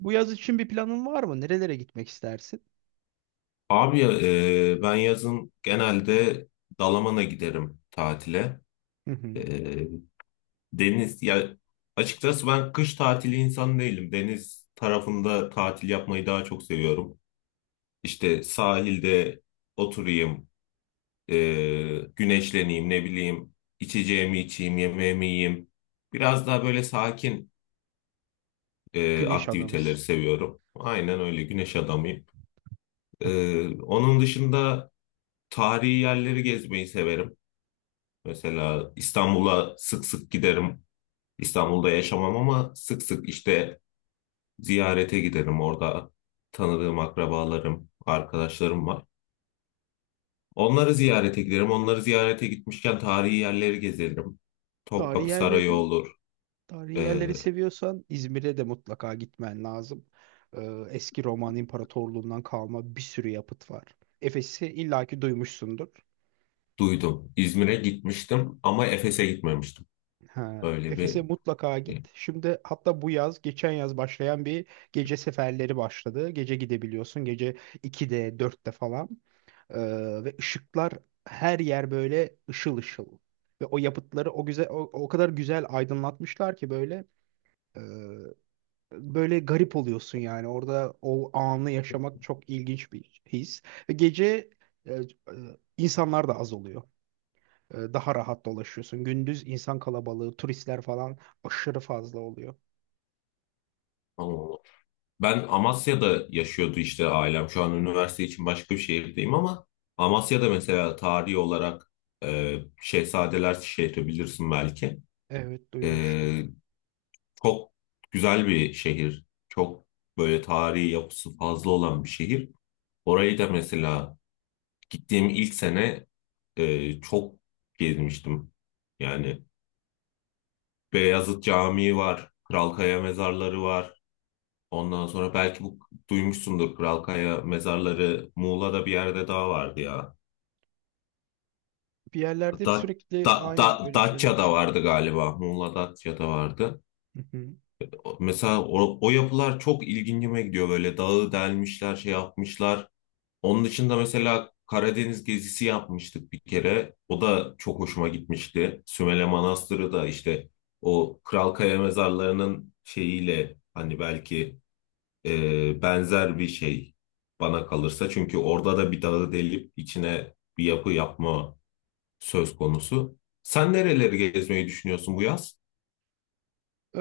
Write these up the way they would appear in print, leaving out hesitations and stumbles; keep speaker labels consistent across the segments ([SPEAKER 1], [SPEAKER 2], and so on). [SPEAKER 1] Bu yaz için bir planın var mı? Nerelere gitmek istersin?
[SPEAKER 2] Abi ben yazın genelde Dalaman'a giderim tatile.
[SPEAKER 1] Hı hı.
[SPEAKER 2] E, Deniz ya açıkçası ben kış tatili insan değilim. Deniz tarafında tatil yapmayı daha çok seviyorum. İşte sahilde oturayım, e, güneşleneyim, ne bileyim, içeceğimi içeyim, yemeğimi yiyeyim. Biraz daha böyle sakin
[SPEAKER 1] Güneş
[SPEAKER 2] aktiviteleri
[SPEAKER 1] adamız.
[SPEAKER 2] seviyorum. Aynen öyle güneş adamıyım. Onun dışında tarihi yerleri gezmeyi severim. Mesela İstanbul'a sık sık giderim. İstanbul'da yaşamam ama sık sık işte ziyarete giderim. Orada tanıdığım akrabalarım, arkadaşlarım var. Onları ziyarete giderim. Onları ziyarete gitmişken tarihi yerleri gezerim.
[SPEAKER 1] Tarihi
[SPEAKER 2] Topkapı Sarayı
[SPEAKER 1] yerleri,
[SPEAKER 2] olur.
[SPEAKER 1] Tarihi yerleri
[SPEAKER 2] Ee,
[SPEAKER 1] seviyorsan İzmir'e de mutlaka gitmen lazım. Eski Roman İmparatorluğundan kalma bir sürü yapıt var. Efes'i illaki duymuşsundur.
[SPEAKER 2] Duydum. İzmir'e gitmiştim ama Efes'e gitmemiştim.
[SPEAKER 1] Ha,
[SPEAKER 2] Öyle
[SPEAKER 1] Efes'e
[SPEAKER 2] bir
[SPEAKER 1] mutlaka
[SPEAKER 2] şey.
[SPEAKER 1] git. Şimdi hatta bu yaz, geçen yaz başlayan bir gece seferleri başladı. Gece gidebiliyorsun. Gece 2'de, 4'te falan. Ee, ve ışıklar her yer böyle ışıl ışıl. Ve o yapıtları o güzel o kadar güzel aydınlatmışlar ki böyle, e, böyle garip oluyorsun yani. Orada o anı yaşamak çok ilginç bir his. Ve gece e, e, insanlar da az oluyor. Daha rahat dolaşıyorsun. Gündüz insan kalabalığı, turistler falan aşırı fazla oluyor.
[SPEAKER 2] Tamam. Ben Amasya'da yaşıyordu işte ailem. Şu an üniversite için başka bir şehirdeyim ama Amasya'da mesela tarihi olarak Şehzadeler şehri bilirsin belki.
[SPEAKER 1] Evet, duymuştum.
[SPEAKER 2] E, Çok güzel bir şehir. Çok böyle tarihi yapısı fazla olan bir şehir. Orayı da mesela gittiğim ilk sene çok gezmiştim. Yani Beyazıt Camii var, Kral Kaya mezarları var. Ondan sonra belki bu duymuşsundur Kralkaya mezarları Muğla'da bir yerde daha vardı ya.
[SPEAKER 1] Bir yerlerde hep
[SPEAKER 2] Da,
[SPEAKER 1] sürekli aynen öyle şeyler
[SPEAKER 2] Datça'da
[SPEAKER 1] çıkıyor.
[SPEAKER 2] vardı galiba. Muğla Datça'da vardı.
[SPEAKER 1] Hı hı.
[SPEAKER 2] Mesela o yapılar çok ilgincime gidiyor. Böyle dağı delmişler, şey yapmışlar. Onun dışında mesela Karadeniz gezisi yapmıştık bir kere. O da çok hoşuma gitmişti. Sümele Manastırı da işte o Kralkaya mezarlarının şeyiyle hani belki benzer bir şey bana kalırsa. Çünkü orada da bir dağı delip içine bir yapı yapma söz konusu. Sen nereleri gezmeyi düşünüyorsun bu yaz?
[SPEAKER 1] Ee,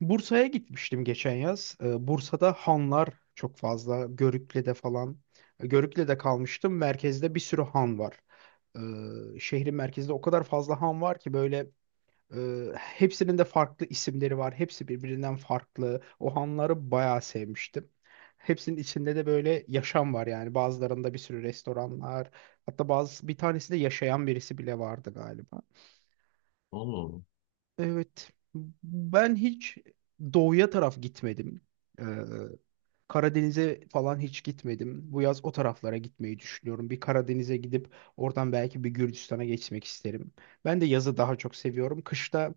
[SPEAKER 1] Bursa'ya gitmiştim geçen yaz. Bursa'da hanlar çok fazla. Görükle'de falan. Görükle'de kalmıştım. Merkezde bir sürü han var. Şehrin merkezinde o kadar fazla han var ki böyle. Hepsinin de farklı isimleri var. Hepsi birbirinden farklı. O hanları bayağı sevmiştim. Hepsinin içinde de böyle yaşam var yani. Bazılarında bir sürü restoranlar. Hatta bir tanesinde yaşayan birisi bile vardı galiba.
[SPEAKER 2] Oğlum.
[SPEAKER 1] Evet. Ben hiç doğuya taraf gitmedim. Ee, Karadeniz'e falan hiç gitmedim. Bu yaz o taraflara gitmeyi düşünüyorum. Bir Karadeniz'e gidip oradan belki bir Gürcistan'a geçmek isterim. Ben de yazı daha çok seviyorum. Kışta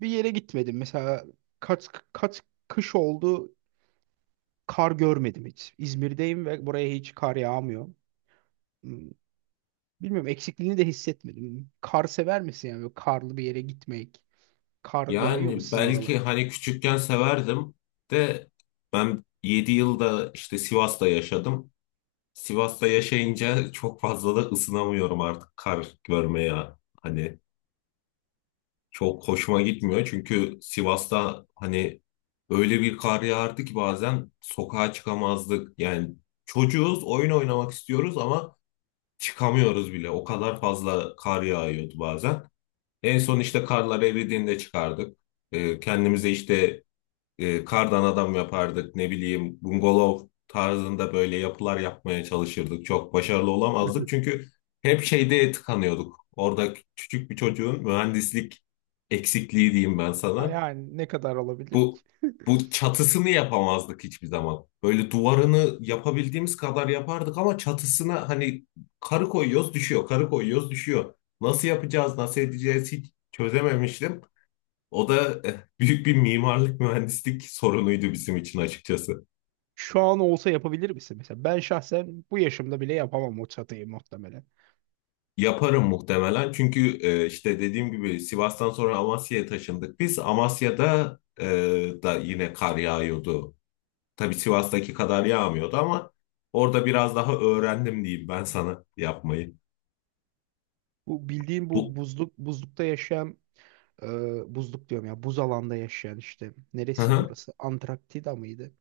[SPEAKER 1] bir yere gitmedim. Mesela kaç kış oldu, kar görmedim hiç. İzmir'deyim ve buraya hiç kar yağmıyor. Hmm, Bilmiyorum, eksikliğini de hissetmedim. Kar sever misin, yani böyle karlı bir yere gitmek? Kar yağıyor mu
[SPEAKER 2] Yani
[SPEAKER 1] sizin
[SPEAKER 2] belki
[SPEAKER 1] oralara?
[SPEAKER 2] hani küçükken severdim de ben 7 yılda işte Sivas'ta yaşadım. Sivas'ta yaşayınca çok fazla da ısınamıyorum artık kar görmeye. Hani çok hoşuma gitmiyor. Çünkü Sivas'ta hani öyle bir kar yağardı ki bazen sokağa çıkamazdık. Yani çocuğuz, oyun oynamak istiyoruz ama çıkamıyoruz bile. O kadar fazla kar yağıyordu bazen. En son işte karlar eridiğinde çıkardık. Kendimize işte kardan adam yapardık, ne bileyim, bungalov tarzında böyle yapılar yapmaya çalışırdık. Çok başarılı olamazdık çünkü hep şeyde tıkanıyorduk. Orada küçük bir çocuğun mühendislik eksikliği diyeyim ben
[SPEAKER 1] Ha,
[SPEAKER 2] sana.
[SPEAKER 1] yani ne kadar olabilir ki?
[SPEAKER 2] Bu bu çatısını yapamazdık hiçbir zaman. Böyle duvarını yapabildiğimiz kadar yapardık ama çatısına hani karı koyuyoruz düşüyor, karı koyuyoruz düşüyor. Nasıl yapacağız, nasıl edeceğiz hiç çözememiştim. O da büyük bir mimarlık mühendislik sorunuydu bizim için açıkçası.
[SPEAKER 1] Şu an olsa yapabilir misin mesela? Ben şahsen bu yaşımda bile yapamam o çatıyı muhtemelen.
[SPEAKER 2] Yaparım muhtemelen çünkü işte dediğim gibi Sivas'tan sonra Amasya'ya taşındık biz. Amasya'da eh, da yine kar yağıyordu. Tabii Sivas'taki kadar yağmıyordu ama orada biraz daha öğrendim diyeyim ben sana yapmayı.
[SPEAKER 1] Bu bildiğim, bu
[SPEAKER 2] Bu
[SPEAKER 1] buzlukta yaşayan, buzluk diyorum ya, buz alanda yaşayan işte, neresiydi orası? Antarktika mıydı?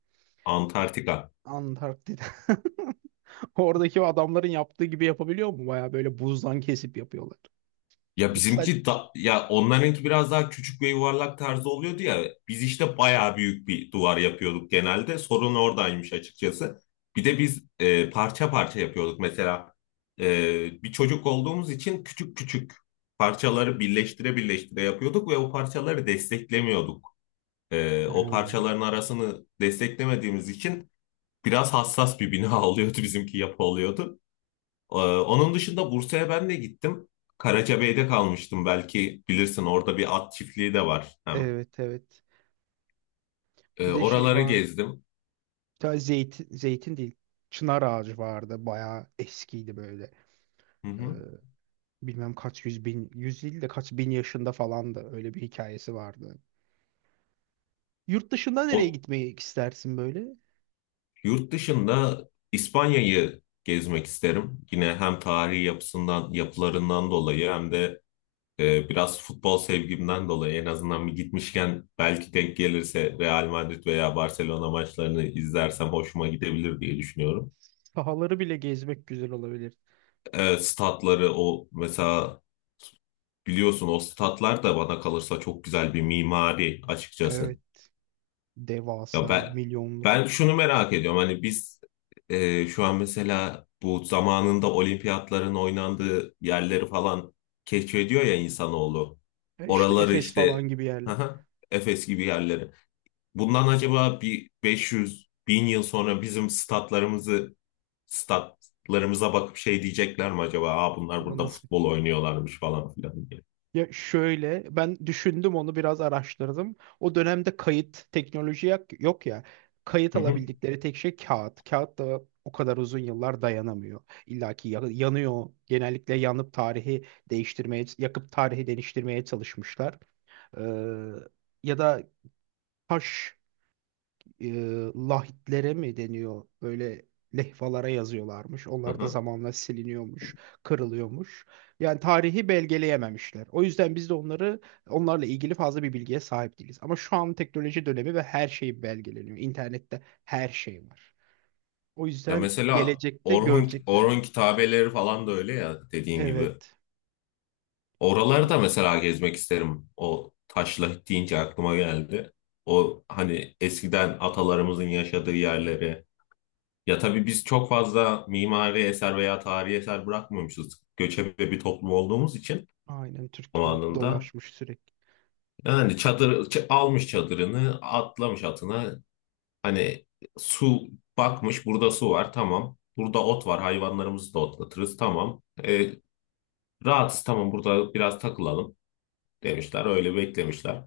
[SPEAKER 2] Antarktika.
[SPEAKER 1] Antarktida. Oradaki o adamların yaptığı gibi yapabiliyor mu? Baya böyle buzdan kesip yapıyorlar.
[SPEAKER 2] Ya
[SPEAKER 1] Yoksa sadece...
[SPEAKER 2] bizimki da, ya onlarınki biraz daha küçük ve yuvarlak tarzı oluyordu ya. Biz işte bayağı büyük bir duvar yapıyorduk genelde. Sorun oradaymış açıkçası. Bir de biz parça parça yapıyorduk. Mesela bir çocuk olduğumuz için küçük küçük parçaları birleştire birleştire yapıyorduk ve o parçaları desteklemiyorduk.
[SPEAKER 1] Ha,
[SPEAKER 2] O parçaların arasını desteklemediğimiz için biraz hassas bir bina oluyordu bizimki, yapı oluyordu. Onun dışında Bursa'ya ben de gittim. Karacabey'de kalmıştım, belki bilirsin, orada bir at çiftliği de var hem.
[SPEAKER 1] evet evet. Bir de şey
[SPEAKER 2] Oraları
[SPEAKER 1] vardı.
[SPEAKER 2] gezdim.
[SPEAKER 1] Bir tane zeytin, zeytin değil. Çınar ağacı vardı. Baya eskiydi böyle.
[SPEAKER 2] Hı
[SPEAKER 1] Ee,
[SPEAKER 2] hı.
[SPEAKER 1] bilmem kaç yüz bin, yüz değil de kaç bin yaşında falandı. Öyle bir hikayesi vardı. Yurt dışında nereye
[SPEAKER 2] O,
[SPEAKER 1] gitmeyi istersin böyle?
[SPEAKER 2] yurt dışında İspanya'yı gezmek isterim. Yine hem tarihi yapısından, yapılarından dolayı hem de biraz futbol sevgimden dolayı, en azından bir gitmişken belki denk gelirse Real Madrid veya Barcelona maçlarını izlersem hoşuma gidebilir diye düşünüyorum.
[SPEAKER 1] Sahaları bile gezmek güzel olabilir.
[SPEAKER 2] Statları o mesela, biliyorsun o statlar da bana kalırsa çok güzel bir mimari açıkçası.
[SPEAKER 1] Evet.
[SPEAKER 2] Ya
[SPEAKER 1] Devasa,
[SPEAKER 2] ben
[SPEAKER 1] milyonluk.
[SPEAKER 2] şunu merak ediyorum. Hani biz şu an mesela bu zamanında olimpiyatların oynandığı yerleri falan keşfediyor ya insanoğlu.
[SPEAKER 1] İşte
[SPEAKER 2] Oraları
[SPEAKER 1] Efes falan
[SPEAKER 2] işte
[SPEAKER 1] gibi yerler.
[SPEAKER 2] haha, Efes gibi yerleri. Bundan acaba bir 500 bin yıl sonra bizim statlarımıza bakıp şey diyecekler mi acaba? Aa, bunlar
[SPEAKER 1] Burada
[SPEAKER 2] burada
[SPEAKER 1] nasıl?
[SPEAKER 2] futbol oynuyorlarmış falan filan diye.
[SPEAKER 1] Ya şöyle, ben düşündüm, onu biraz araştırdım. O dönemde kayıt teknoloji yok ya. Kayıt
[SPEAKER 2] Hı hı.
[SPEAKER 1] alabildikleri tek şey kağıt. Kağıt da o kadar uzun yıllar dayanamıyor. İlla ki yanıyor. Genellikle yanıp tarihi değiştirmeye, yakıp tarihi değiştirmeye çalışmışlar. Ee, ya da taş, e, lahitlere mi deniyor? Böyle lehvalara yazıyorlarmış.
[SPEAKER 2] Hı
[SPEAKER 1] Onlar da
[SPEAKER 2] hı.
[SPEAKER 1] zamanla siliniyormuş, kırılıyormuş. Yani tarihi belgeleyememişler. O yüzden biz de onlarla ilgili fazla bir bilgiye sahip değiliz. Ama şu an teknoloji dönemi ve her şey belgeleniyor. İnternette her şey var. O
[SPEAKER 2] Ya
[SPEAKER 1] yüzden
[SPEAKER 2] mesela
[SPEAKER 1] gelecekte
[SPEAKER 2] Orhun,
[SPEAKER 1] görecekler yani.
[SPEAKER 2] Orhun kitabeleri falan da öyle ya, dediğin gibi.
[SPEAKER 1] Evet.
[SPEAKER 2] Oraları
[SPEAKER 1] Bir-
[SPEAKER 2] da mesela gezmek isterim. O, taşla deyince aklıma geldi. O hani eskiden atalarımızın yaşadığı yerleri. Ya tabii biz çok fazla mimari eser veya tarihi eser bırakmamışız. Göçebe bir toplum olduğumuz için
[SPEAKER 1] Aynen,
[SPEAKER 2] o
[SPEAKER 1] Türkler
[SPEAKER 2] anında.
[SPEAKER 1] dolaşmış sürekli.
[SPEAKER 2] Yani çadır almış çadırını, atlamış atına. Hani su bakmış burada su var tamam. Burada ot var, hayvanlarımızı da otlatırız tamam. Rahatsız tamam, burada biraz takılalım demişler. Öyle beklemişler.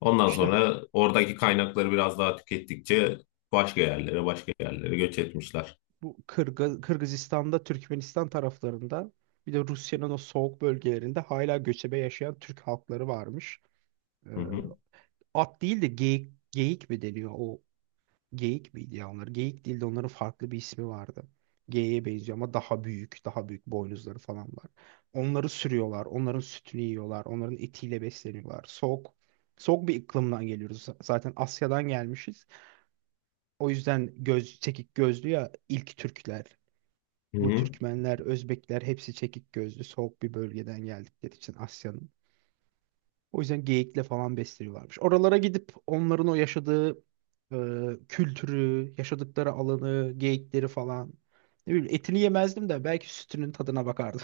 [SPEAKER 2] Ondan
[SPEAKER 1] İşte
[SPEAKER 2] sonra oradaki kaynakları biraz daha tükettikçe başka yerlere, başka yerlere göç etmişler.
[SPEAKER 1] bu Kırgızistan'da, Türkmenistan taraflarında, bir de Rusya'nın o soğuk bölgelerinde hala göçebe yaşayan Türk halkları varmış. Ee,
[SPEAKER 2] Hı hı.
[SPEAKER 1] at değil de geyik, geyik mi deniyor? O geyik miydi ya onlar? Geyik değil de onların farklı bir ismi vardı. Geyiğe benziyor ama daha büyük, daha büyük boynuzları falan var. Onları sürüyorlar, onların sütünü yiyorlar, onların etiyle besleniyorlar. Soğuk, soğuk bir iklimden geliyoruz. Zaten Asya'dan gelmişiz. O yüzden göz, çekik gözlü ya ilk Türkler.
[SPEAKER 2] Hı
[SPEAKER 1] Bu
[SPEAKER 2] hı.
[SPEAKER 1] Türkmenler, Özbekler hepsi çekik gözlü, soğuk bir bölgeden geldikleri için Asya'nın. O yüzden geyikle falan besleniyorlarmış. Oralara gidip onların o yaşadığı e, kültürü, yaşadıkları alanı, geyikleri falan. Ne bileyim, etini yemezdim de belki sütünün tadına bakardım.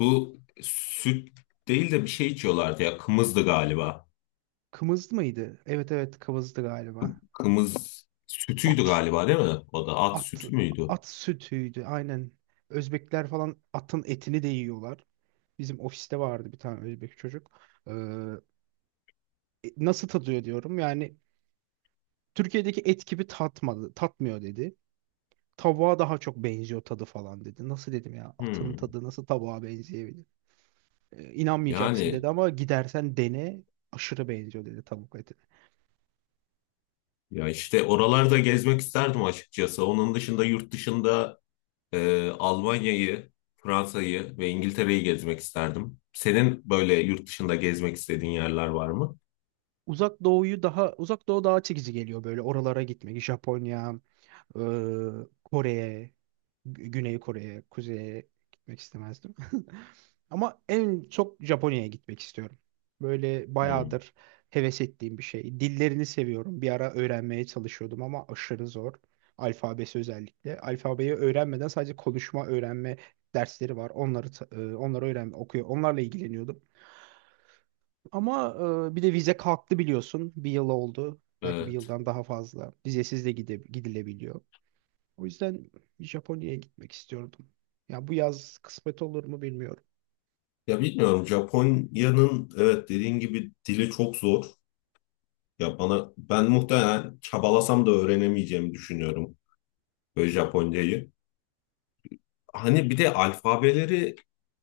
[SPEAKER 2] Bu süt değil de bir şey içiyorlardı ya. Kımızdı galiba.
[SPEAKER 1] Kımız mıydı? Evet evet, kımızdı galiba.
[SPEAKER 2] Kımız sütüydü
[SPEAKER 1] At,
[SPEAKER 2] galiba, değil mi? O da at
[SPEAKER 1] at,
[SPEAKER 2] sütü müydü?
[SPEAKER 1] at sütüydü aynen. Özbekler falan atın etini de yiyorlar. Bizim ofiste vardı bir tane Özbek çocuk. Ee, nasıl tadıyor diyorum. Yani Türkiye'deki et gibi tatmadı, tatmıyor dedi. Tavuğa daha çok benziyor tadı falan dedi. Nasıl dedim ya? Atın
[SPEAKER 2] Hmm.
[SPEAKER 1] tadı nasıl tavuğa benzeyebilir? E, inanmayacaksın
[SPEAKER 2] Yani
[SPEAKER 1] dedi ama gidersen dene, aşırı benziyor dedi tavuk eti.
[SPEAKER 2] işte oralarda gezmek isterdim açıkçası. Onun dışında yurt dışında Almanya'yı, Fransa'yı ve İngiltere'yi gezmek isterdim. Senin böyle yurt dışında gezmek istediğin yerler var mı?
[SPEAKER 1] Uzak doğu daha çekici geliyor, böyle oralara gitmek. Japonya, Kore'ye, Güney Kore'ye, Kuzey'e gitmek istemezdim. Ama en çok Japonya'ya gitmek istiyorum. Böyle
[SPEAKER 2] Hmm,
[SPEAKER 1] bayağıdır heves ettiğim bir şey. Dillerini seviyorum. Bir ara öğrenmeye çalışıyordum ama aşırı zor. Alfabesi özellikle. Alfabeyi öğrenmeden sadece konuşma öğrenme dersleri var. Onları öğren okuyor. Onlarla ilgileniyordum. Ama bir de vize kalktı, biliyorsun. Bir yıl oldu. Belki bir
[SPEAKER 2] evet.
[SPEAKER 1] yıldan daha fazla. Vizesiz de gidilebiliyor. O yüzden Japonya'ya gitmek istiyordum. Ya bu yaz kısmet olur mu bilmiyorum.
[SPEAKER 2] Ya bilmiyorum, Japonya'nın, evet, dediğin gibi dili çok zor. Ya bana, ben muhtemelen çabalasam da öğrenemeyeceğimi düşünüyorum böyle Japoncayı. Hani bir de alfabeleri,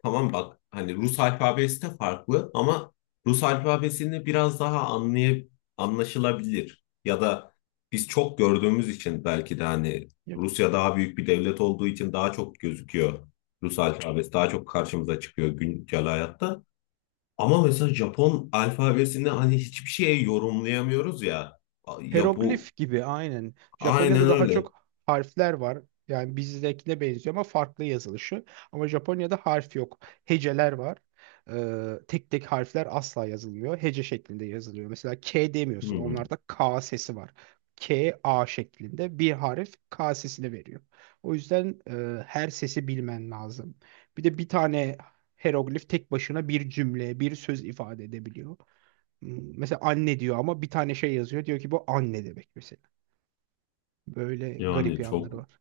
[SPEAKER 2] tamam bak, hani Rus alfabesi de farklı ama Rus alfabesini biraz daha anlaşılabilir, ya da biz çok gördüğümüz için belki de, hani
[SPEAKER 1] Ya,
[SPEAKER 2] Rusya daha büyük bir devlet olduğu için daha çok gözüküyor. Rus alfabesi daha çok karşımıza çıkıyor güncel hayatta. Ama mesela Japon alfabesini hani hiçbir şeye yorumlayamıyoruz ya. Ya bu,
[SPEAKER 1] hieroglif gibi aynen.
[SPEAKER 2] aynen
[SPEAKER 1] Japonya'da daha
[SPEAKER 2] öyle.
[SPEAKER 1] çok harfler var. Yani bizdekine benziyor ama farklı yazılışı. Ama Japonya'da harf yok. Heceler var. Tek tek harfler asla yazılmıyor. Hece şeklinde yazılıyor. Mesela K demiyorsun.
[SPEAKER 2] Hmm.
[SPEAKER 1] Onlarda K sesi var. K, A şeklinde bir harf K sesini veriyor. O yüzden her sesi bilmen lazım. Bir de bir tane hieroglif tek başına bir cümle, bir söz ifade edebiliyor. Mesela anne diyor ama bir tane şey yazıyor. Diyor ki bu anne demek mesela. Böyle garip
[SPEAKER 2] Yani çok
[SPEAKER 1] yanları var.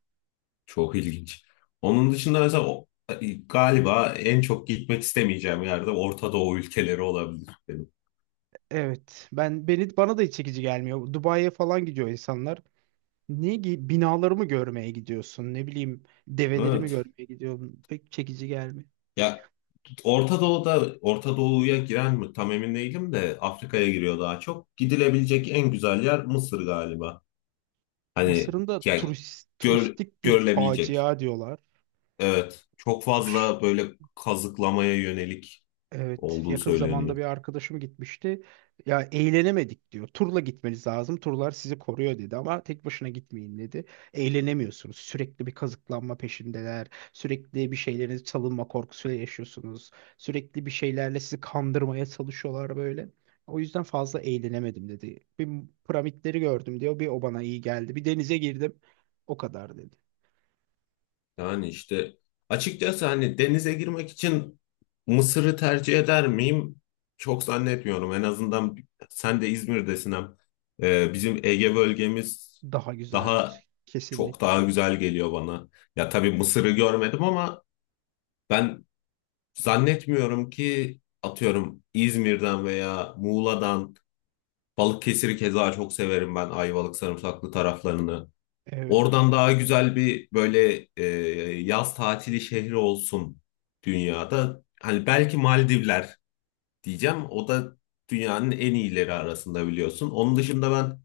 [SPEAKER 2] Çok ilginç. Onun dışında mesela galiba en çok gitmek istemeyeceğim yerde Orta Doğu ülkeleri olabilir benim.
[SPEAKER 1] Evet. Ben beni bana da hiç çekici gelmiyor. Dubai'ye falan gidiyor insanlar. Binalarımı görmeye gidiyorsun? Ne bileyim develerimi
[SPEAKER 2] Evet.
[SPEAKER 1] görmeye gidiyorum. Pek çekici gelmiyor.
[SPEAKER 2] Ya Orta Doğu'ya giren mi tam emin değilim de, Afrika'ya giriyor daha çok. Gidilebilecek en güzel yer Mısır galiba. Hani
[SPEAKER 1] Mısır'ın da
[SPEAKER 2] yani gör,
[SPEAKER 1] turistik bir
[SPEAKER 2] görülebilecek.
[SPEAKER 1] facia diyorlar.
[SPEAKER 2] Evet. Çok
[SPEAKER 1] Aş-
[SPEAKER 2] fazla böyle kazıklamaya yönelik
[SPEAKER 1] Evet,
[SPEAKER 2] olduğu
[SPEAKER 1] yakın zamanda
[SPEAKER 2] söyleniyor.
[SPEAKER 1] bir arkadaşım gitmişti. Ya, eğlenemedik diyor. Turla gitmeniz lazım. Turlar sizi koruyor dedi ama tek başına gitmeyin dedi. Eğlenemiyorsunuz. Sürekli bir kazıklanma peşindeler. Sürekli bir şeylerin çalınma korkusuyla yaşıyorsunuz. Sürekli bir şeylerle sizi kandırmaya çalışıyorlar böyle. O yüzden fazla eğlenemedim dedi. Bir piramitleri gördüm diyor. Bir o bana iyi geldi. Bir denize girdim. O kadar dedi.
[SPEAKER 2] Yani işte açıkçası hani denize girmek için Mısır'ı tercih eder miyim? Çok zannetmiyorum. En azından sen de İzmir'desin hem. Bizim Ege bölgemiz
[SPEAKER 1] Daha
[SPEAKER 2] daha
[SPEAKER 1] güzeldir.
[SPEAKER 2] çok,
[SPEAKER 1] Kesinlikle.
[SPEAKER 2] daha güzel geliyor bana. Ya tabii Mısır'ı görmedim ama ben zannetmiyorum ki, atıyorum İzmir'den veya Muğla'dan, Balıkesir'i keza çok severim ben, Ayvalık sarımsaklı taraflarını.
[SPEAKER 1] Evet.
[SPEAKER 2] Oradan daha güzel bir böyle yaz tatili şehri olsun dünyada. Hani belki Maldivler diyeceğim. O da dünyanın en iyileri arasında, biliyorsun. Onun dışında ben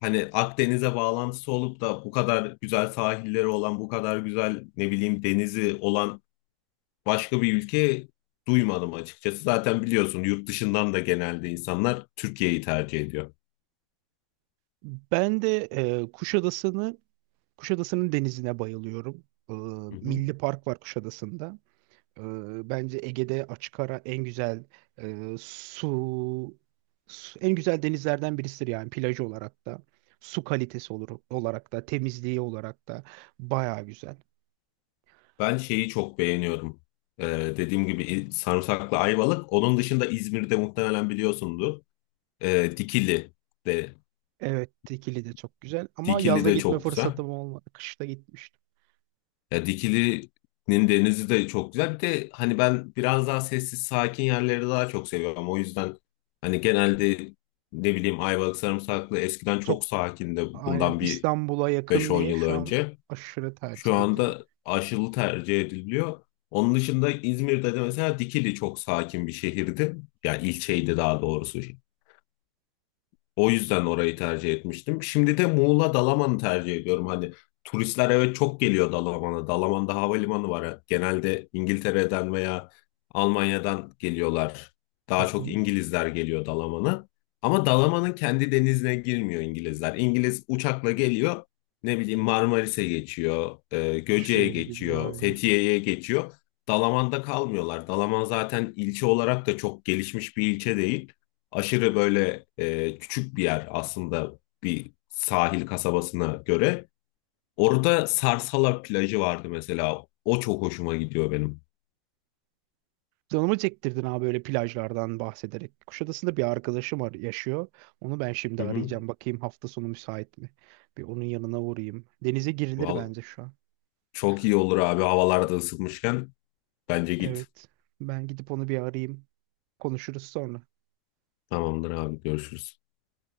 [SPEAKER 2] hani Akdeniz'e bağlantısı olup da bu kadar güzel sahilleri olan, bu kadar güzel, ne bileyim, denizi olan başka bir ülke duymadım açıkçası. Zaten biliyorsun yurt dışından da genelde insanlar Türkiye'yi tercih ediyor.
[SPEAKER 1] Ben de e, Kuşadası'nı Kuşadası'nın denizine bayılıyorum. Ee,
[SPEAKER 2] Hı hı.
[SPEAKER 1] Milli Park var Kuşadası'nda. Bence Ege'de açık ara en güzel e, su, denizlerden birisidir, yani plajı olarak da. Su kalitesi olarak da, temizliği olarak da baya güzel.
[SPEAKER 2] Ben şeyi çok beğeniyorum. Dediğim gibi, sarımsaklı ayvalık. Onun dışında İzmir'de muhtemelen biliyorsundur. Ee, Dikili de
[SPEAKER 1] Evet, Dikili de çok güzel ama
[SPEAKER 2] Dikili
[SPEAKER 1] yazda
[SPEAKER 2] de
[SPEAKER 1] gitme
[SPEAKER 2] çok güzel.
[SPEAKER 1] fırsatım olmadı. Kışta gitmiştim.
[SPEAKER 2] Ya Dikili'nin denizi de çok güzel. Bir de hani ben biraz daha sessiz, sakin yerleri daha çok seviyorum. O yüzden hani genelde, ne bileyim, Ayvalık sarımsaklı eskiden
[SPEAKER 1] Çok
[SPEAKER 2] çok sakindi,
[SPEAKER 1] aynen,
[SPEAKER 2] bundan bir
[SPEAKER 1] İstanbul'a
[SPEAKER 2] beş
[SPEAKER 1] yakın
[SPEAKER 2] on
[SPEAKER 1] diye
[SPEAKER 2] yıl
[SPEAKER 1] şu an
[SPEAKER 2] önce.
[SPEAKER 1] aşırı
[SPEAKER 2] Şu
[SPEAKER 1] tercih ediliyor.
[SPEAKER 2] anda aşılı tercih ediliyor. Onun dışında İzmir'de de mesela Dikili çok sakin bir şehirdi. Yani ilçeydi daha doğrusu. O yüzden orayı tercih etmiştim. Şimdi de Muğla Dalaman'ı tercih ediyorum. Hani turistler, evet, çok geliyor Dalaman'a. Dalaman'da havalimanı var. Genelde İngiltere'den veya Almanya'dan geliyorlar.
[SPEAKER 1] Hı
[SPEAKER 2] Daha çok
[SPEAKER 1] hı.
[SPEAKER 2] İngilizler geliyor Dalaman'a. Ama Dalaman'ın kendi denizine girmiyor İngilizler. İngiliz uçakla geliyor. Ne bileyim Marmaris'e geçiyor,
[SPEAKER 1] Başka
[SPEAKER 2] Göce'ye
[SPEAKER 1] yere gidiyor
[SPEAKER 2] geçiyor,
[SPEAKER 1] yani.
[SPEAKER 2] Fethiye'ye geçiyor. Dalaman'da kalmıyorlar. Dalaman zaten ilçe olarak da çok gelişmiş bir ilçe değil, aşırı böyle küçük bir yer aslında bir sahil kasabasına göre. Orada Sarsala plajı vardı mesela. O çok hoşuma gidiyor benim.
[SPEAKER 1] Canımı çektirdin abi böyle plajlardan bahsederek. Kuşadası'nda bir arkadaşım var, yaşıyor. Onu ben şimdi
[SPEAKER 2] Hı hı.
[SPEAKER 1] arayacağım. Bakayım hafta sonu müsait mi? Bir onun yanına uğrayayım. Denize girilir
[SPEAKER 2] Val,
[SPEAKER 1] bence şu an.
[SPEAKER 2] çok iyi olur abi, havalarda ısıtmışken. Bence git.
[SPEAKER 1] Evet. Ben gidip onu bir arayayım. Konuşuruz sonra.
[SPEAKER 2] Tamamdır abi, görüşürüz.